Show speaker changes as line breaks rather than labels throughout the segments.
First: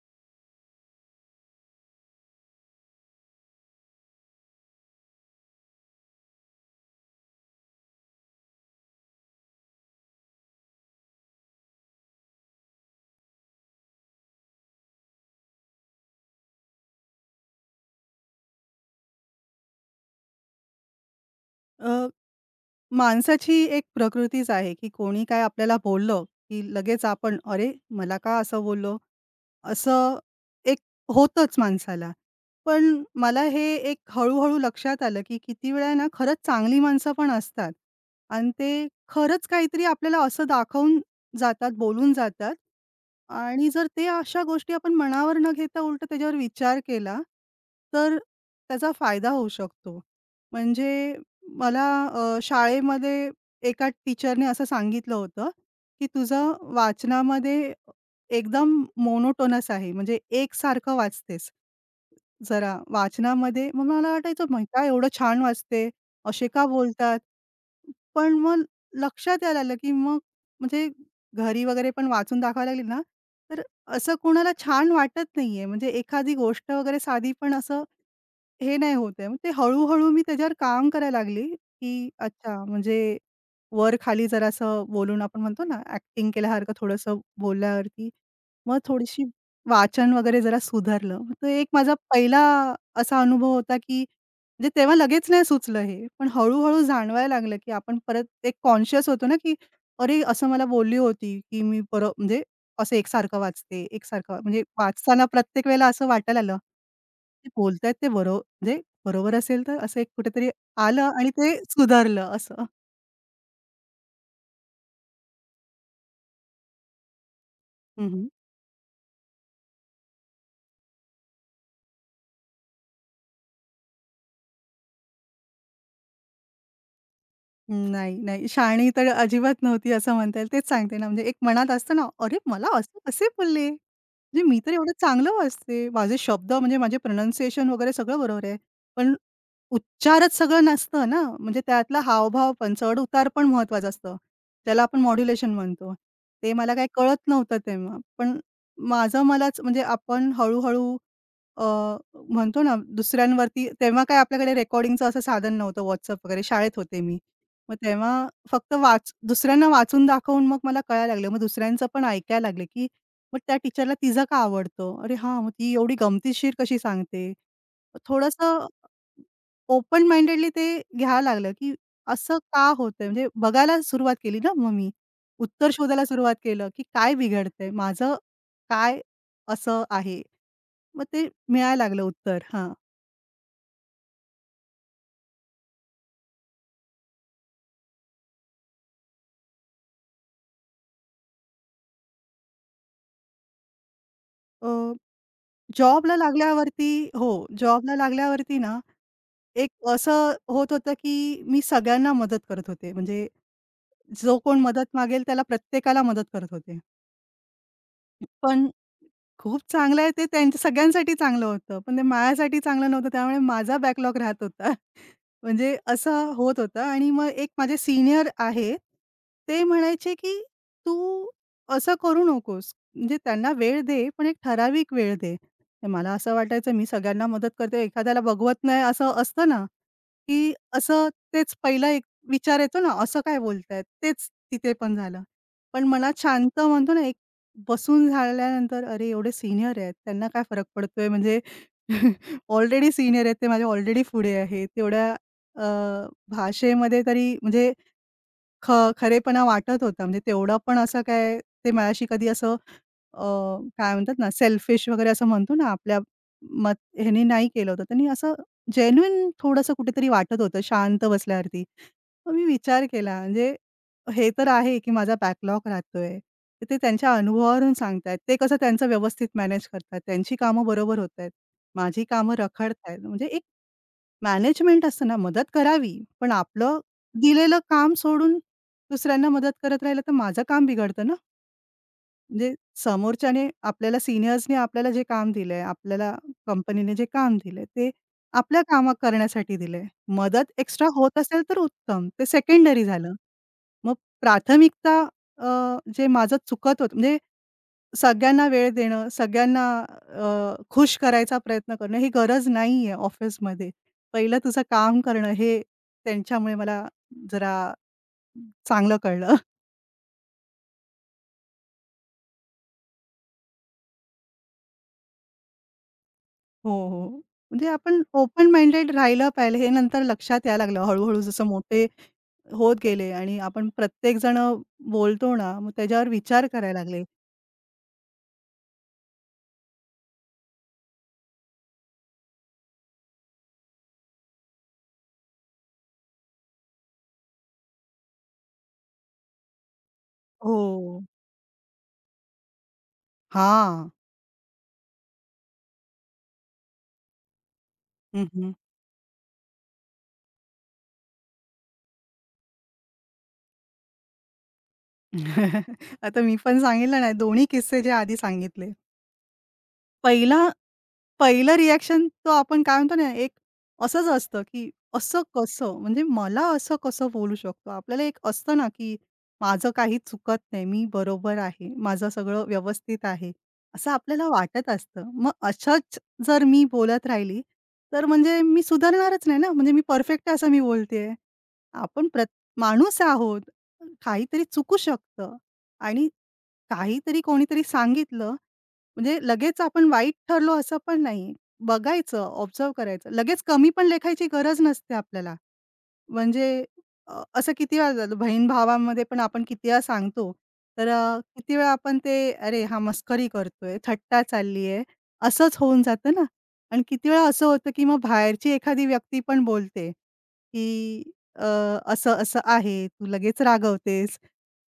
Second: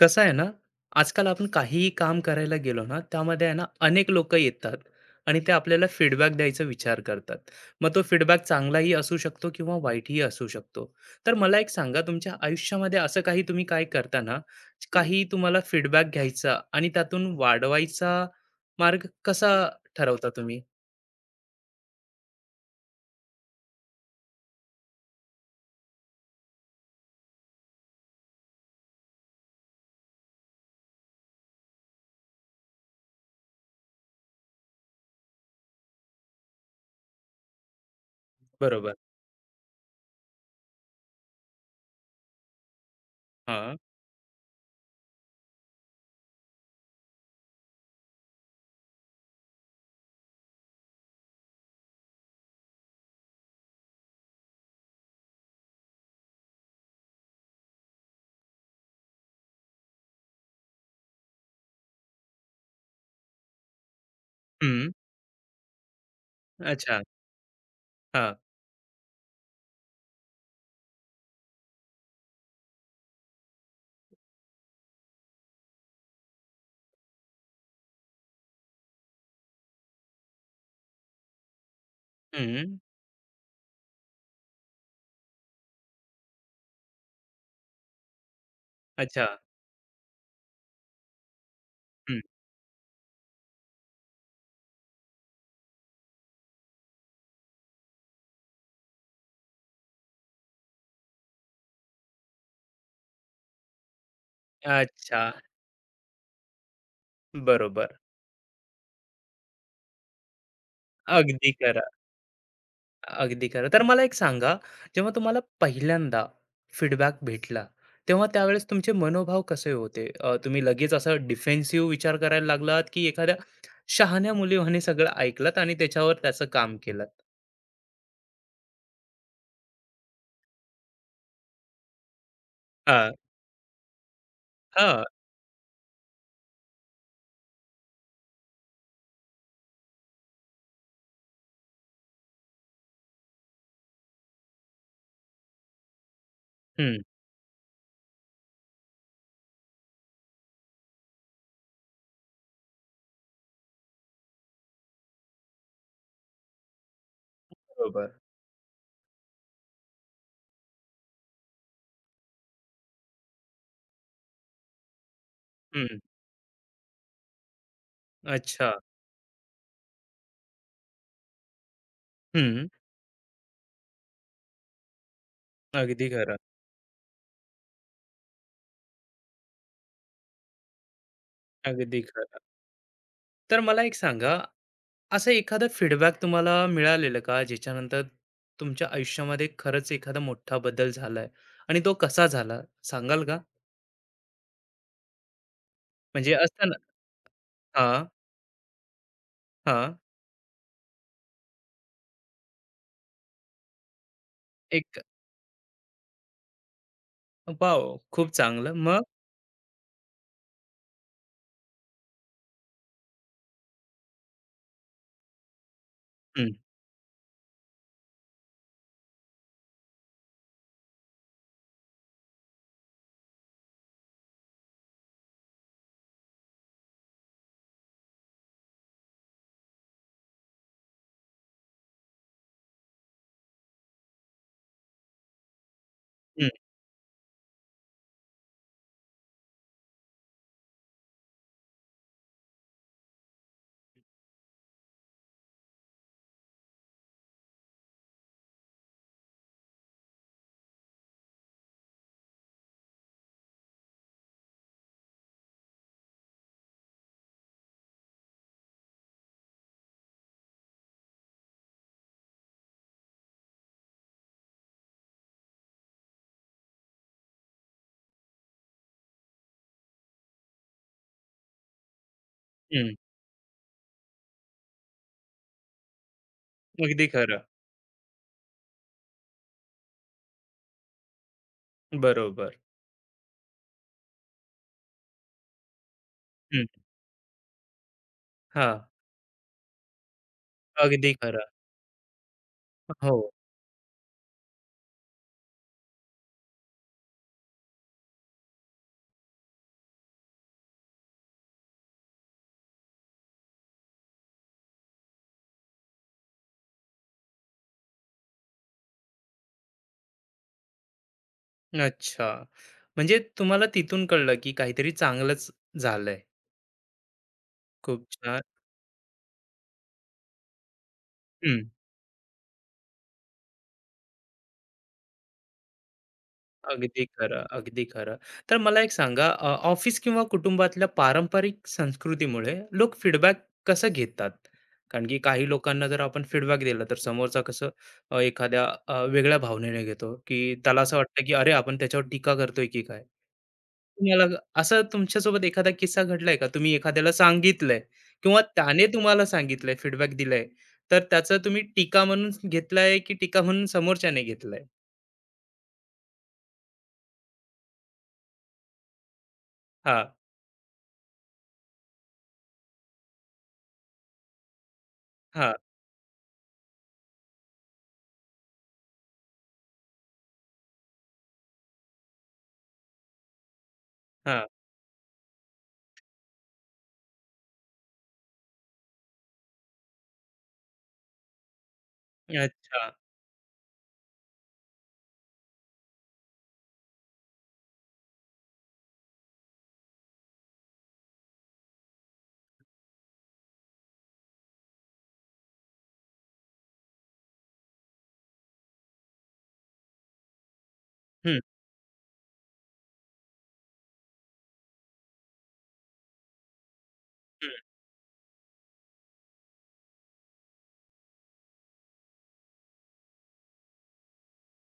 कसं आहे ना, आजकाल आपण काहीही काम करायला गेलो ना, त्यामध्ये आहे ना, अनेक लोक येतात आणि ते आपल्याला फीडबॅक द्यायचा विचार करतात. मग तो फीडबॅक चांगलाही असू शकतो किंवा वाईटही असू शकतो. तर मला एक सांगा, तुमच्या आयुष्यामध्ये असं काही तुम्ही काय करता ना, काही तुम्हाला फीडबॅक घ्यायचा आणि त्यातून वाढवायचा मार्ग कसा ठरवता तुम्ही?
अ, माणसाची एक प्रकृतीच आहे, की कोणी काय आपल्याला बोललं, की लगेच आपण, "अरे, मला का असं बोललो?" असं एक होतंच माणसाला. पण मला हे एक हळू-हळू लक्षात आलं, की किती वेळा ना खरंच चांगली माणसं पण असतात आणि ते
बरोबर.
खरंच काहीतरी आपल्याला असं दाखवून जातात, बोलून जातात. आणि
हां.
जर ते अशा गोष्टी आपण मनावर न घेता उलट त्याच्यावर विचार केला, तर त्याचा फायदा होऊ शकतो. म्हणजे मला शाळेमध्ये एका टीचरने असं सांगितलं होतं, की तुझं वाचनामध्ये एकदम मोनोटोनस आहे. म्हणजे एकसारखं वाचतेस जरा वाचनामध्ये. मग मला वाटायचं, "मग काय
हं.
एवढं छान वाचते, असे का
अच्छा.
बोलतात?" पण
हां.
मग लक्षात यायला लागलं, की मग म्हणजे घरी वगैरे पण वाचून दाखवायला लागली ना, तर असं कोणाला छान वाटत नाहीये. म्हणजे एखादी गोष्ट वगैरे साधी पण असं हे नाही होत आहे. मग ते हळू-हळू मी त्याच्यावर काम करायला लागली, की अच्छा
हं.
म्हणजे वर-खाली जरासं बोलून आपण म्हणतो ना, ॲक्टिंग केल्यासारखं थोडंसं बोलल्यावरती मग थोडीशी
अच्छा.
वाचन वगैरे जरा सुधारलं. मग तो एक माझा
हं.
पहिला असा अनुभव होता, की म्हणजे तेव्हा लगेच नाही सुचलं हे. पण हळू जाणवायला लागलं, की आपण परत एक कॉन्शियस होतो ना, की अरे असं मला बोलली होती, की मी परत म्हणजे असं एकसारखं वाचते, एकसारखं म्हणजे वाचताना
अच्छा.
प्रत्येक वेळेला असं वाटायला आलं ते बोलतायत
बरोबर.
ते बरोबर असेल, तर असं एक कुठेतरी आलं आणि
अगदी
ते
खरं.
सुधारलं असं.
अगदी खरं. तर मला एक सांगा, जेव्हा तुम्हाला पहिल्यांदा फीडबॅक भेटला,
हं,
तेव्हा
हं.
त्यावेळेस तुमचे मनोभाव कसे होते? तुम्ही लगेच असा डिफेन्सिव्ह विचार करायला लागलात, की एखाद्या शहाण्या मुलीवानी सगळं ऐकलत आणि त्याच्यावर त्याचं काम केलंत?
नाही, नाही. शहाणी तर अजिबात नव्हती असं म्हणता येईल. तेच सांगते ना, म्हणजे एक मनात असतं ना, "अरे मला असं
हां,
कसे बोलले? म्हणजे मी तर एवढं
हां.
चांगलं वाचते. माझे शब्द म्हणजे माझे प्रोनन्सिएशन वगैरे सगळं बरोबर आहे." पण उच्चारच सगळं नसतं ना, म्हणजे त्यातला हावभाव पण, चढ-उतार पण महत्त्वाचा असतो. त्याला आपण मॉड्युलेशन म्हणतो. ते मला काही
हं.
कळत नव्हतं तेव्हा. पण माझं मलाच म्हणजे आपण हळू अ, म्हणतो ना दुसऱ्यांवरती, तेव्हा काय आपल्याकडे रेकॉर्डिंगचं असं साधन नव्हतं. WhatsApp वगैरे शाळेत होते मी. मग
बरोबर.
तेव्हा फक्त वाच दुसऱ्यांना वाचून दाखवून मग मला कळायला लागलं. मग दुसऱ्यांचं पण ऐकायला लागले, की मग त्या टीचरला तिचं का आवडतं? अरे हां, मग ती एवढी
हं.
गमतीशीर कशी सांगते? थोडंसं
अच्छा.
ओपन माइंडेडली ते घ्यावं लागलं, की असं
हं.
का होतंय? म्हणजे बघायला सुरुवात केली ना मग मी. उत्तर शोधायला
अगदी
सुरुवात
खरं,
केलं, की काय बिघडतंय? माझं काय असं आहे? मग ते मिळायला
अगदी
लागलं
खरं.
उत्तर. हां.
तर मला एक सांगा असं एखादा फीडबॅक तुम्हाला मिळालेलं का ज्याच्यानंतर तुमच्या आयुष्यामध्ये खरंच एखादा मोठा बदल झालाय आणि तो कसा झाला सांगाल का?
अ, जॉबला
म्हणजे असतं ना
लागल्यावरती हो, जॉबला
हां,
लागल्यावरती ना एक
हां.
असं होत होतं, की मी सगळ्यांना मदत करत होते. म्हणजे जो कोण मदत
एक
मागेल त्याला प्रत्येकाला मदत करत होते.
वॉव! खूप
पण
चांगलं. मग?
खूप चांगलं आहे ते त्यांच्या सगळ्यांसाठी चांगलं होतं. पण ते माझ्यासाठी चांगलं नव्हतं, त्यामुळे माझा बॅकलॉग राहत होता. म्हणजे असं
हं,
होत होतं आणि मग एक माझे सीनियर आहे, ते म्हणायचे की, "तू असं करू नकोस." म्हणजे त्यांना वेळ दे, पण एक ठराविक वेळ दे. तर मला असं वाटायचं मी सगळ्यांना मदत करते, एखाद्याला बघवत नाही असं असतं ना, की असं तेच पहिला एक विचार येतो ना, "असं काय बोलतायत?" तेच तिथे पण झालं. पण मला
हं,
शांत म्हणतो ना बसून झाल्यानंतर अरे एवढे सीनियर आहेत, त्यांना काय फरक पडतोय म्हणजे ऑलरेडी सीनियर आहेत, ते माझ्या ऑलरेडी पुढे आहेत. तेवढ्या अ, भाषेमध्ये तरी म्हणजे ख खरेपणा वाटत होता. म्हणजे तेवढं पण असं काय ते माझ्याशी कधी असं अ, काय म्हणतात ना, सेल्फिश वगैरे असं म्हणतो ना, आपल्या मत ह्याने नाही केलं होतं. त्यांनी असं जेन्युइन थोडंसं कुठेतरी वाटत होतं शांत बसल्यावरती. मग मी विचार केला म्हणजे हे तर आहे, की माझा बॅकलॉग राहतोय. तर ते त्यांच्या अनुभवावरून सांगतायत. ते कसं त्यांचं व्यवस्थित मॅनेज करतात. त्यांची कामं बरोबर होतायत. माझी कामं
हं.
रखडतायत. म्हणजे मॅनेजमेंट असतं ना, मदत करावी, पण आपलं
अगदी खरं.
दिलेलं काम सोडून दुसऱ्यांना मदत करत राहिलं, तर माझं काम बिघडतं ना. म्हणजे
बरोबर.
समोरच्याने आपल्याला सीनियर्सने आपल्याला जे काम दिलंय, आपल्याला
हं.
कंपनीने जे काम दिलंय, ते आपल्या
हां.
कामं करण्यासाठी दिलंय. मदत एक्स्ट्रा
अगदी
होत असेल
खरं.
तर उत्तम, ते सेकंडरी झालं.
हो.
मग प्राथमिकता अ, जे माझं चुकत होतं म्हणजे सगळ्यांना वेळ देणं, सगळ्यांना खुश करायचा प्रयत्न करणं, ही गरज नाहीये ऑफिसमध्ये. पहिलं तुझं काम करणं हे त्यांच्यामुळे मला जरा चांगलं कळलं.
अच्छा. म्हणजे तुम्हाला तिथून कळलं की काहीतरी चांगलंच झालंय.
हो, हो. म्हणजे आपण
खूप छान.
ओपन माइंडेड राहिलं पाहिजे हे नंतर लक्षात यायला लागलं हळू-हळू जसं मोठे होत गेले आणि आपण प्रत्येक जण बोलतो ना, मग त्याच्यावर विचार करायला
अगदी
लागले.
खरं, अगदी खरं. तर मला एक सांगा ऑफिस किंवा कुटुंबातल्या पारंपरिक संस्कृतीमुळे लोक फीडबॅक कसं घेतात? कारण की काही लोकांना जर आपण फीडबॅक दिला तर समोरचा कसं एखाद्या वेगळ्या भावनेने घेतो, की त्याला असं
हो.
वाटतं, की "अरे, आपण त्याच्यावर टीका करतोय की काय?"
हां.
तुम्हाला असं तुमच्यासोबत एखादा किस्सा घडलाय का? तुम्ही एखाद्याला सांगितलंय
हं,
किंवा
हं.
त्याने तुम्हाला सांगितलंय, फीडबॅक दिलाय, तर त्याचं तुम्ही टीका म्हणून घेतलाय, की टीका म्हणून समोरच्याने घेतलाय?
आता मी पण सांगितलं ना, दोन्ही किस्से जे आधी सांगितले.
हां,
पहिला पहिलं रिएक्शन तर आपण काय म्हणतो ना, एक असंच असतं, की असं
हां,
कसं? म्हणजे मला असं कसं बोलू शकतो? आपल्याला एक असतं ना, की माझं काही चुकत नाही, मी बरोबर आहे, माझं सगळं व्यवस्थित आहे, असं आपल्याला
हां.
वाटत असतं. मग अशाच जर मी बोलत राहिली, तर म्हणजे मी सुधारणारच नाही ना, म्हणजे मी परफेक्ट असं मी बोलतेय. आपण
अच्छा.
माणूस आहोत, काहीतरी चुकू शकतं आणि काहीतरी कोणीतरी सांगितलं म्हणजे लगेच आपण वाईट ठरलो असं पण नाही. बघायचं, ऑब्झर्व्ह करायचं. लगेच कमी पण लेखायची गरज नसते आपल्याला. म्हणजे असं किती वेळा झालं बहीण-भावामध्ये पण आपण किती वेळा सांगतो, तर
हं,
किती वेळा आपण ते, "अरे हा मस्करी करतोय, थट्टा चालली आहे," असंच होऊन जातं ना. आणि किती वेळा असं
हं.
होतं, की मग बाहेरची एखादी व्यक्ती पण बोलते, की अ, "असं-असं आहे, तू लगेच रागवतेस."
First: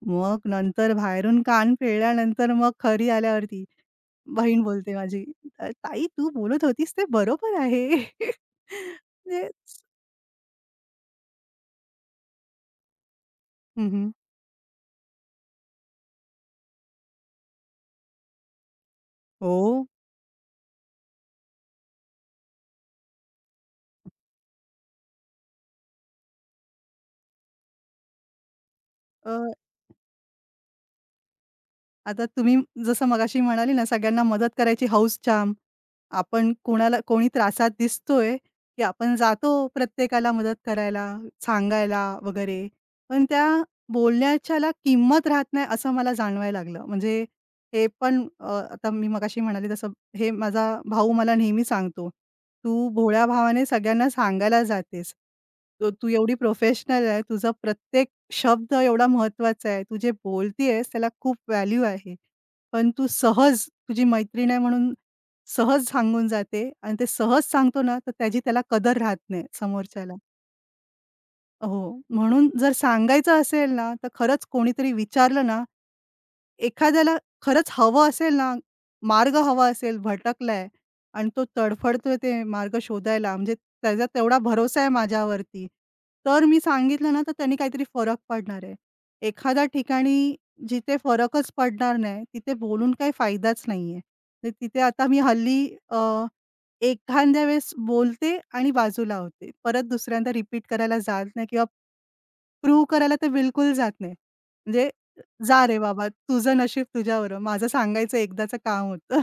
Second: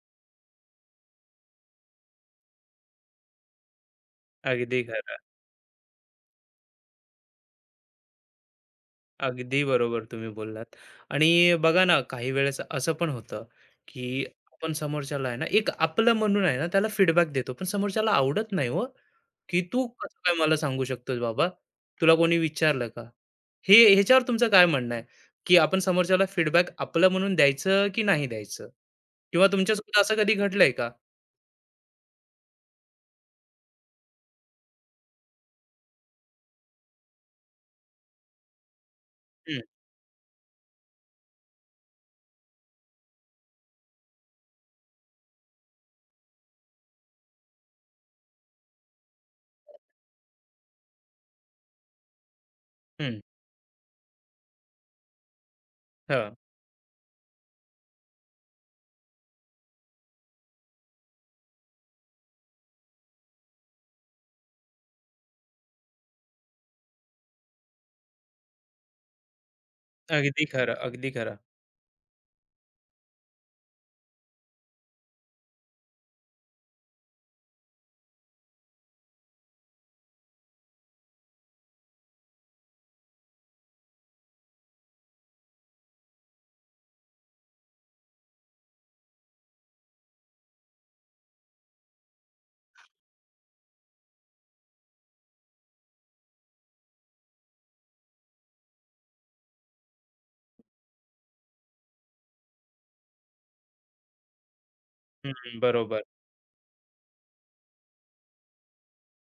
मग नंतर बाहेरून कान पिळल्यानंतर मग खरी आल्यावरती बहीण
अगदी
बोलते
खरं.
माझी, ताई तू बोलत होतीस ते बरोबर आहे." म्हणजे
अगदी बरोबर तुम्ही बोललात. आणि बघा ना, काही वेळेस असं पण होतं,
हं,
की आपण समोरच्याला आहे ना, एक आपलं म्हणून आहे ना, त्याला फीडबॅक देतो. पण समोरच्याला आवडत नाही हो,
हो.
की "तू कसं काय मला सांगू शकतोस बाबा? तुला कोणी विचारलं का?" हे ह्याच्यावर तुमचं काय म्हणणं आहे? की आपण समोरच्याला फीडबॅक आपलं म्हणून द्यायचं की नाही द्यायचं?
अ,
किंवा तुमच्यासोबत असं कधी घडलंय का?
आता तुम्ही जसं मगाशी म्हणाली ना, सगळ्यांना मदत करायची हौस, छान. आपण कोणाला कोणी त्रासात दिसतोय, की आपण जातो
हं,
प्रत्येकाला मदत करायला, सांगायला वगैरे. पण त्या बोलण्याच्याला किंमत राहत नाही असं मला जाणवायला लागलं. म्हणजे हे पण आता मी मगाशी म्हणाले तसं हे माझा भाऊ मला नेहमी सांगतो, "तू
हं.
भोळ्या भावाने सगळ्यांना सांगायला जातेस. तू तू
हां.
एवढी प्रोफेशनल आहे. तुझा प्रत्येक शब्द एवढा महत्वाचा आहे. तू जे बोलतीयेस त्याला खूप व्हॅल्यू आहे. पण तू सहज तुझी मैत्रीण आहे म्हणून सहज सांगून जाते आणि ते सहज सांगतो ना, तर त्याची त्याला कदर राहत नाही समोरच्याला."
अगदी खरं, अगदी खरं.
हो, म्हणून जर सांगायचं असेल ना, तर खरंच कोणीतरी विचारलं ना, एखाद्याला खरंच हवं असेल ना, मार्ग हवा असेल, भटकलाय आणि तो तडफडतोय ते मार्ग शोधायला, म्हणजे त्याचा तेवढा भरोसा आहे माझ्यावरती, तर मी सांगितलं ना, तर त्यांनी काहीतरी फरक पडणार आहे. एखाद्या ठिकाणी जिथे फरकच पडणार नाही, तिथे बोलून काही फायदाच नाहीये. तर तिथे आता मी हल्ली एखाद्या वेळेस बोलते आणि बाजूला होते. परत दुसऱ्यांदा रिपीट करायला जात नाही किंवा प्रूव्ह करायला तर बिलकुल जात नाही. म्हणजे
हं,
जा रे
बरोबर.
बाबा, तुझं नशीब तुझ्यावर आहे. माझं सांगायचं एकदाचं काम होतं.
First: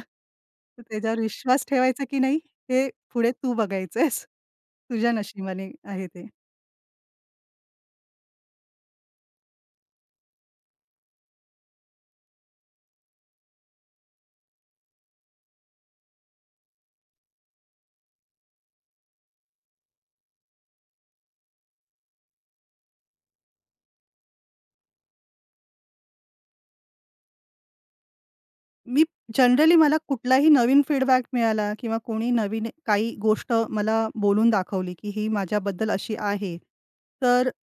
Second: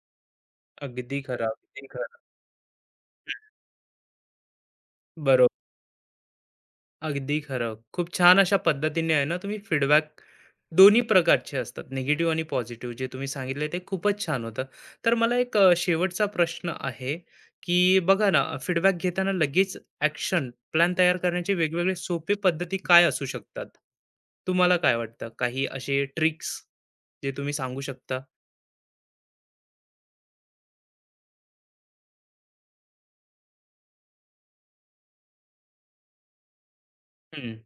तर त्याच्यावर
अगदी खरं,
विश्वास
अगदी
ठेवायचा
खरं.
की नाही हे पुढे तू बघायचं, तुझ्या
बरोबर.
नशिबाने आहे ते.
अगदी खरं. खूप छान अशा पद्धतीने आहे ना तुम्ही फीडबॅक दोन्ही प्रकारचे असतात, निगेटिव्ह आणि पॉझिटिव्ह जे तुम्ही सांगितले ते खूपच छान होतं. तर मला एक शेवटचा प्रश्न आहे, की बघा ना फीडबॅक घेताना लगेच ॲक्शन प्लॅन तयार करण्याचे वेगवेगळे सोपे पद्धती काय असू शकतात? तुम्हाला काय वाटतं? काही असे ट्रिक्स जे तुम्ही सांगू शकता?
मी जनरली मला कुठलाही नवीन फीडबॅक मिळाला किंवा कोणी नवीन काही गोष्ट मला बोलून दाखवली की ही माझ्याबद्दल अशी आहे. तर
हं,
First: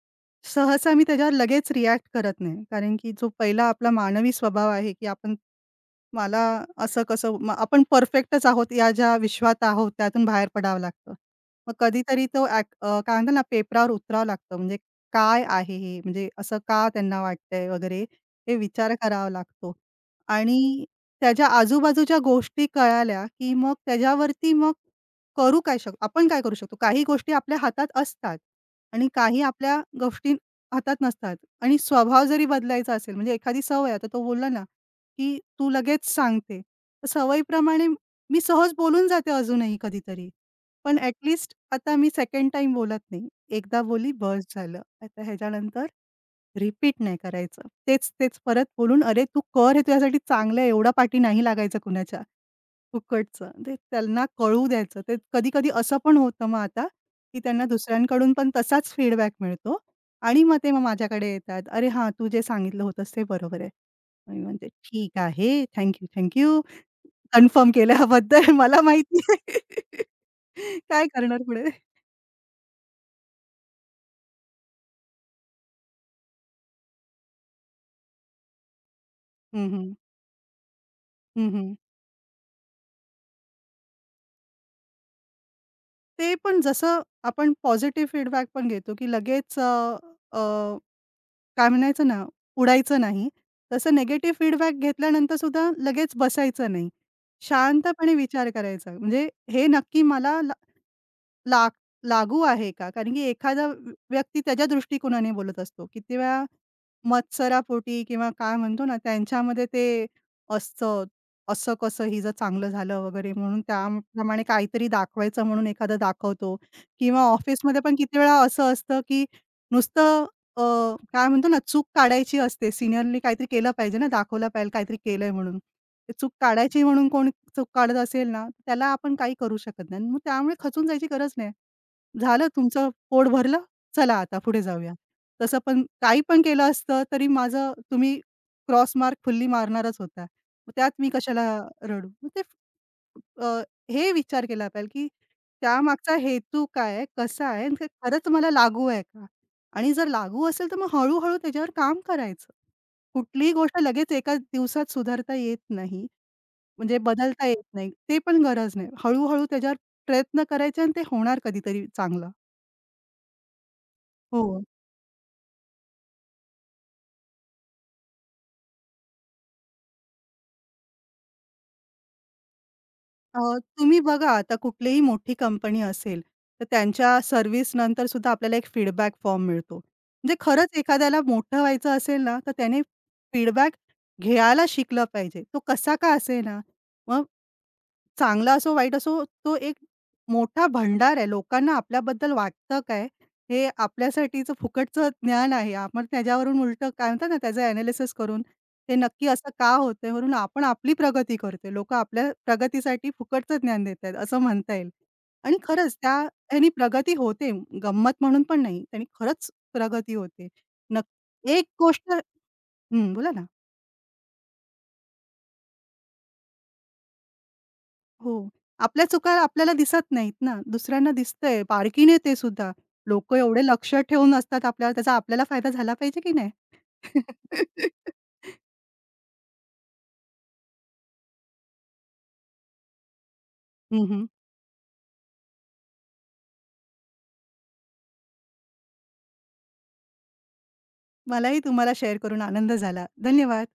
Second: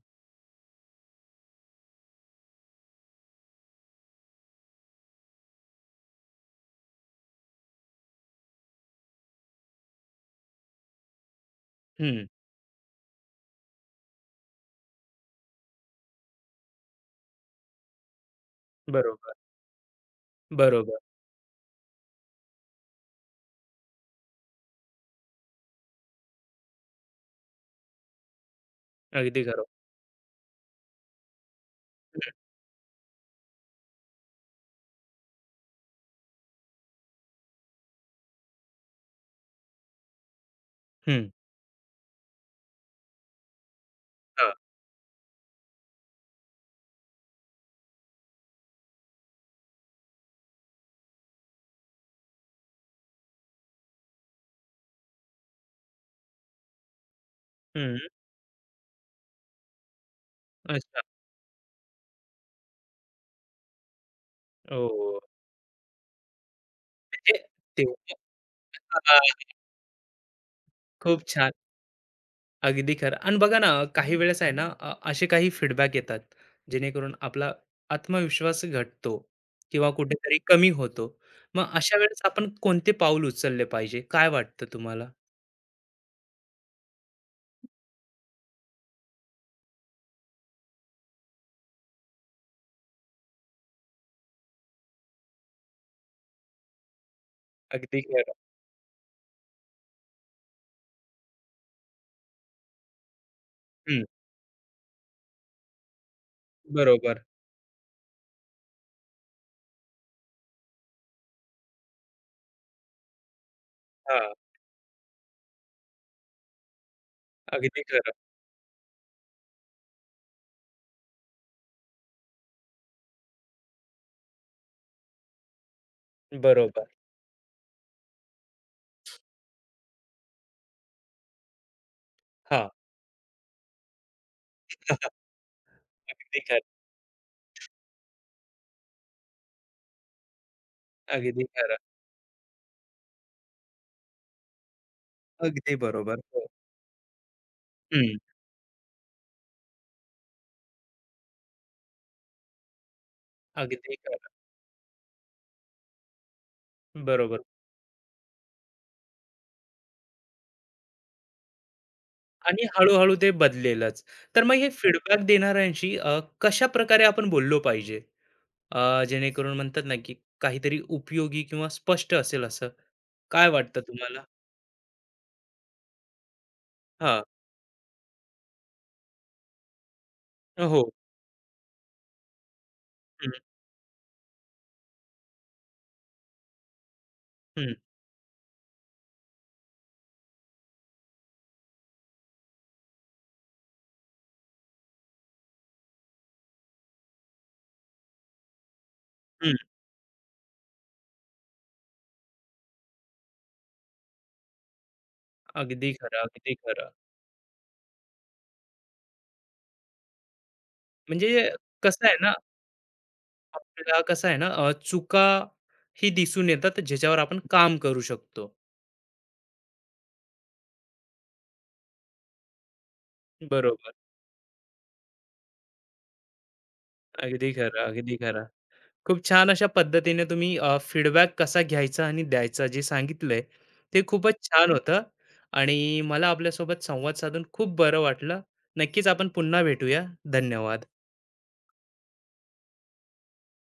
सहसा मी त्याच्यावर लगेच रिॲक्ट करत नाही. कारण की जो पहिला आपला मानवी स्वभाव आहे, की आपण मला असं कसं, मग आपण परफेक्टच आहोत या ज्या विश्वात आहोत त्यातून बाहेर पडावं लागतं. मग
हं.
कधीतरी तो काय म्हणतात ना पेपरावर उतरावं लागतं. म्हणजे काय आहे हे? म्हणजे असं का त्यांना वाटतंय वगैरे हे विचार करावा
बरोबर,
लागतो. आणि
बरोबर.
त्याच्या आजूबाजूच्या गोष्टी कळाल्या, की मग त्याच्यावरती मग करू काय शक आपण काय करू शकतो? काही गोष्टी आपल्या हातात असतात आणि काही
अगदी खरं.
आपल्या गोष्टी हातात नसतात आणि स्वभाव
हं,
जरी बदलायचा असेल म्हणजे एखादी सवय, आता तो बोलला ना की तू लगेच सांगते. तर सवयीप्रमाणे मी सहज बोलून जाते अजूनही कधीतरी. पण
हं.
ॲटलीस्ट आता मी सेकंड टाईम बोलत नाही. एकदा बोली बस
हां.
झालं. आता ह्याच्यानंतर रिपीट नाही करायचं. तेच-तेच परत बोलून, "अरे, तू कर हे तुझ्यासाठी चांगलं आहे. एवढा पाठी नाही लागायचा कुणाच्या." फुकटचं. ते त्यांना कळू द्यायचं. ते कधी-कधी असं पण होतं मग आता, की त्यांना
हं.
दुसऱ्यांकडून पण तसाच फीडबॅक मिळतो आणि मग ते मग
अच्छा.
माझ्याकडे येतात. "अरे हां, तू जे सांगितलं होतंस ते बरोबर आहे." मग मी म्हणते, "ठीक
ओह!
आहे. Thank you, thank you.
म्हणजे
कन्फर्म केल्याबद्दल मला माहिती
हां,
आहे." काय
खूप
करणार
छान.
पुढे?
अगदी खरं. आणि बघा ना, काही वेळेस आहे ना, असे काही फीडबॅक येतात, जेणेकरून आपला आत्मविश्वास घटतो
हं,
किंवा
हं.
कुठेतरी कमी होतो.
हं,
मग
हं.
अशा वेळेस आपण कोणते पाऊल उचलले पाहिजे? काय वाटतं तुम्हाला?
ते पण जसं आपण पॉझिटिव्ह फीडबॅक पण घेतो, की लगेच अ, अ काय म्हणायचं ना, उडायचं नाही. तसं निगेटिव्ह फीडबॅक घेतल्यानंतर सुद्धा लगेच बसायचं नाही.
अगदी
शांतपणे
खरं.
विचार करायचा. म्हणजे हे नक्की मला लाग लागू आहे का? कारण की एखादा
हं,
व्यक्ती त्याच्या दृष्टिकोनाने बोलत असतो. किती वेळा
बरोबर.
मत्सरापोटी किंवा काय म्हणतो ना, त्यांच्यामध्ये ते असतं, असं कसं हिचं चांगलं झालं वगैरे म्हणून
हां,
त्याप्रमाणे काहीतरी दाखवायचं म्हणून एखादा दाखवतो किंवा ऑफिसमध्ये
अगदी
पण
खरं.
किती वेळा असं असतं, की नुसतं अ, काय म्हणतो ना, चूक काढायची असते. सीनियरनी काहीतरी केलं पाहिजे ना, दाखवलं पाहिजे काहीतरी केलंय म्हणून. ते चूक काढायची
बरोबर.
म्हणून कोण चूक काढत असेल ना, त्याला आपण काही करू शकत नाही. मग त्यामुळे खचून जायची गरज नाही. झालं
हां.
तुमचं पोट भरलं, चला आता पुढे जाऊया. तसं पण काही
अगदी
पण केलं
खरं.
असतं तरी माझं तुम्ही क्रॉस मार्क फुल्ली मारणारच होता. मग त्यात मी
अगदी
कशाला
खरं.
रडू? मग ते अ, हे विचार केला पाहिजे, की
अगदी
त्यामागचा
बरोबर. हो.
हेतू काय आहे? कसा आहे? आणि ते
हं,
खरंच मला लागू आहे का? आणि जर लागू असेल तर मग हळू त्याच्यावर काम करायचं. कुठलीही गोष्ट
अगदी
लगेच
खरं.
एका दिवसात सुधारता येत नाही. म्हणजे
बरोबर.
बदलता येत नाही. ते पण गरज नाही. हळू-हळू त्याच्यावर प्रयत्न करायचे आणि ते होणार कधीतरी चांगलं.
आणि हळू-हळू ते बदलेलच. तर मग
हो.
हे फीडबॅक देणाऱ्यांशी कशा प्रकारे आपण बोललो पाहिजे? जेणेकरून म्हणतात ना, की काहीतरी उपयोगी किंवा स्पष्ट असेल असं.
अ,
काय वाटतं
तुम्ही
तुम्हाला?
बघा आता कुठलीही मोठी कंपनी असेल, तर त्यांच्या
हां.
सर्व्हिस नंतर सुद्धा आपल्याला एक फीडबॅक फॉर्म मिळतो. म्हणजे खरंच
हो.
एखाद्याला मोठं व्हायचं असेल ना, तर त्याने
हं,
फीडबॅक घ्यायला शिकलं पाहिजे. तो कसा का असेना, मग
हं,
चांगला असो, वाईट असो, तो एक मोठा भंडार आहे. लोकांना आपल्याबद्दल वाटतं काय, हे आपल्यासाठीचं फुकटचं ज्ञान आहे. आपण त्याच्यावरून उलटं काय म्हणतात ना, त्याचं एनालिसिस करून ते नक्की असं
हं.
का होतंय म्हणून आपण आपली प्रगती करतोय. लोकं आपल्या प्रगतीसाठी फुकटचं ज्ञान देत आहेत, असं म्हणता येईल. आणि
अगदी
खरंच त्या
खरं, अगदी
ह्यानी
खरं.
प्रगती होते. गंमत म्हणून पण नाही. त्यांनी खरंच प्रगती होते.
म्हणजे
एक
कसं
गोष्ट
आहे ना,
हं, बोला ना.
आपल्याला कसं आहे ना, चुका ही दिसून येतात ज्याच्यावर आपण काम करू
हो.
शकतो.
आपल्या चुका आपल्याला दिसत नाहीत ना, दुसऱ्यांना दिसतंय. बारकीने ते सुद्धा. लोकं एवढे
बरोबर.
लक्ष ठेवून असतात आपल्यावर, त्याचा आपल्याला फायदा झाला पाहिजे की नाही?
अगदी खरं, अगदी खरं. खूप छान अशा पद्धतीने तुम्ही फीडबॅक कसा घ्यायचा आणि द्यायचा जे सांगितलंय ते
हं, हं.
खूपच छान होतं आणि मला आपल्यासोबत संवाद साधून खूप बरं वाटलं. नक्कीच आपण पुन्हा भेटूया. धन्यवाद.
मलाही तुम्हाला शेअर करून आनंद झाला. धन्यवाद.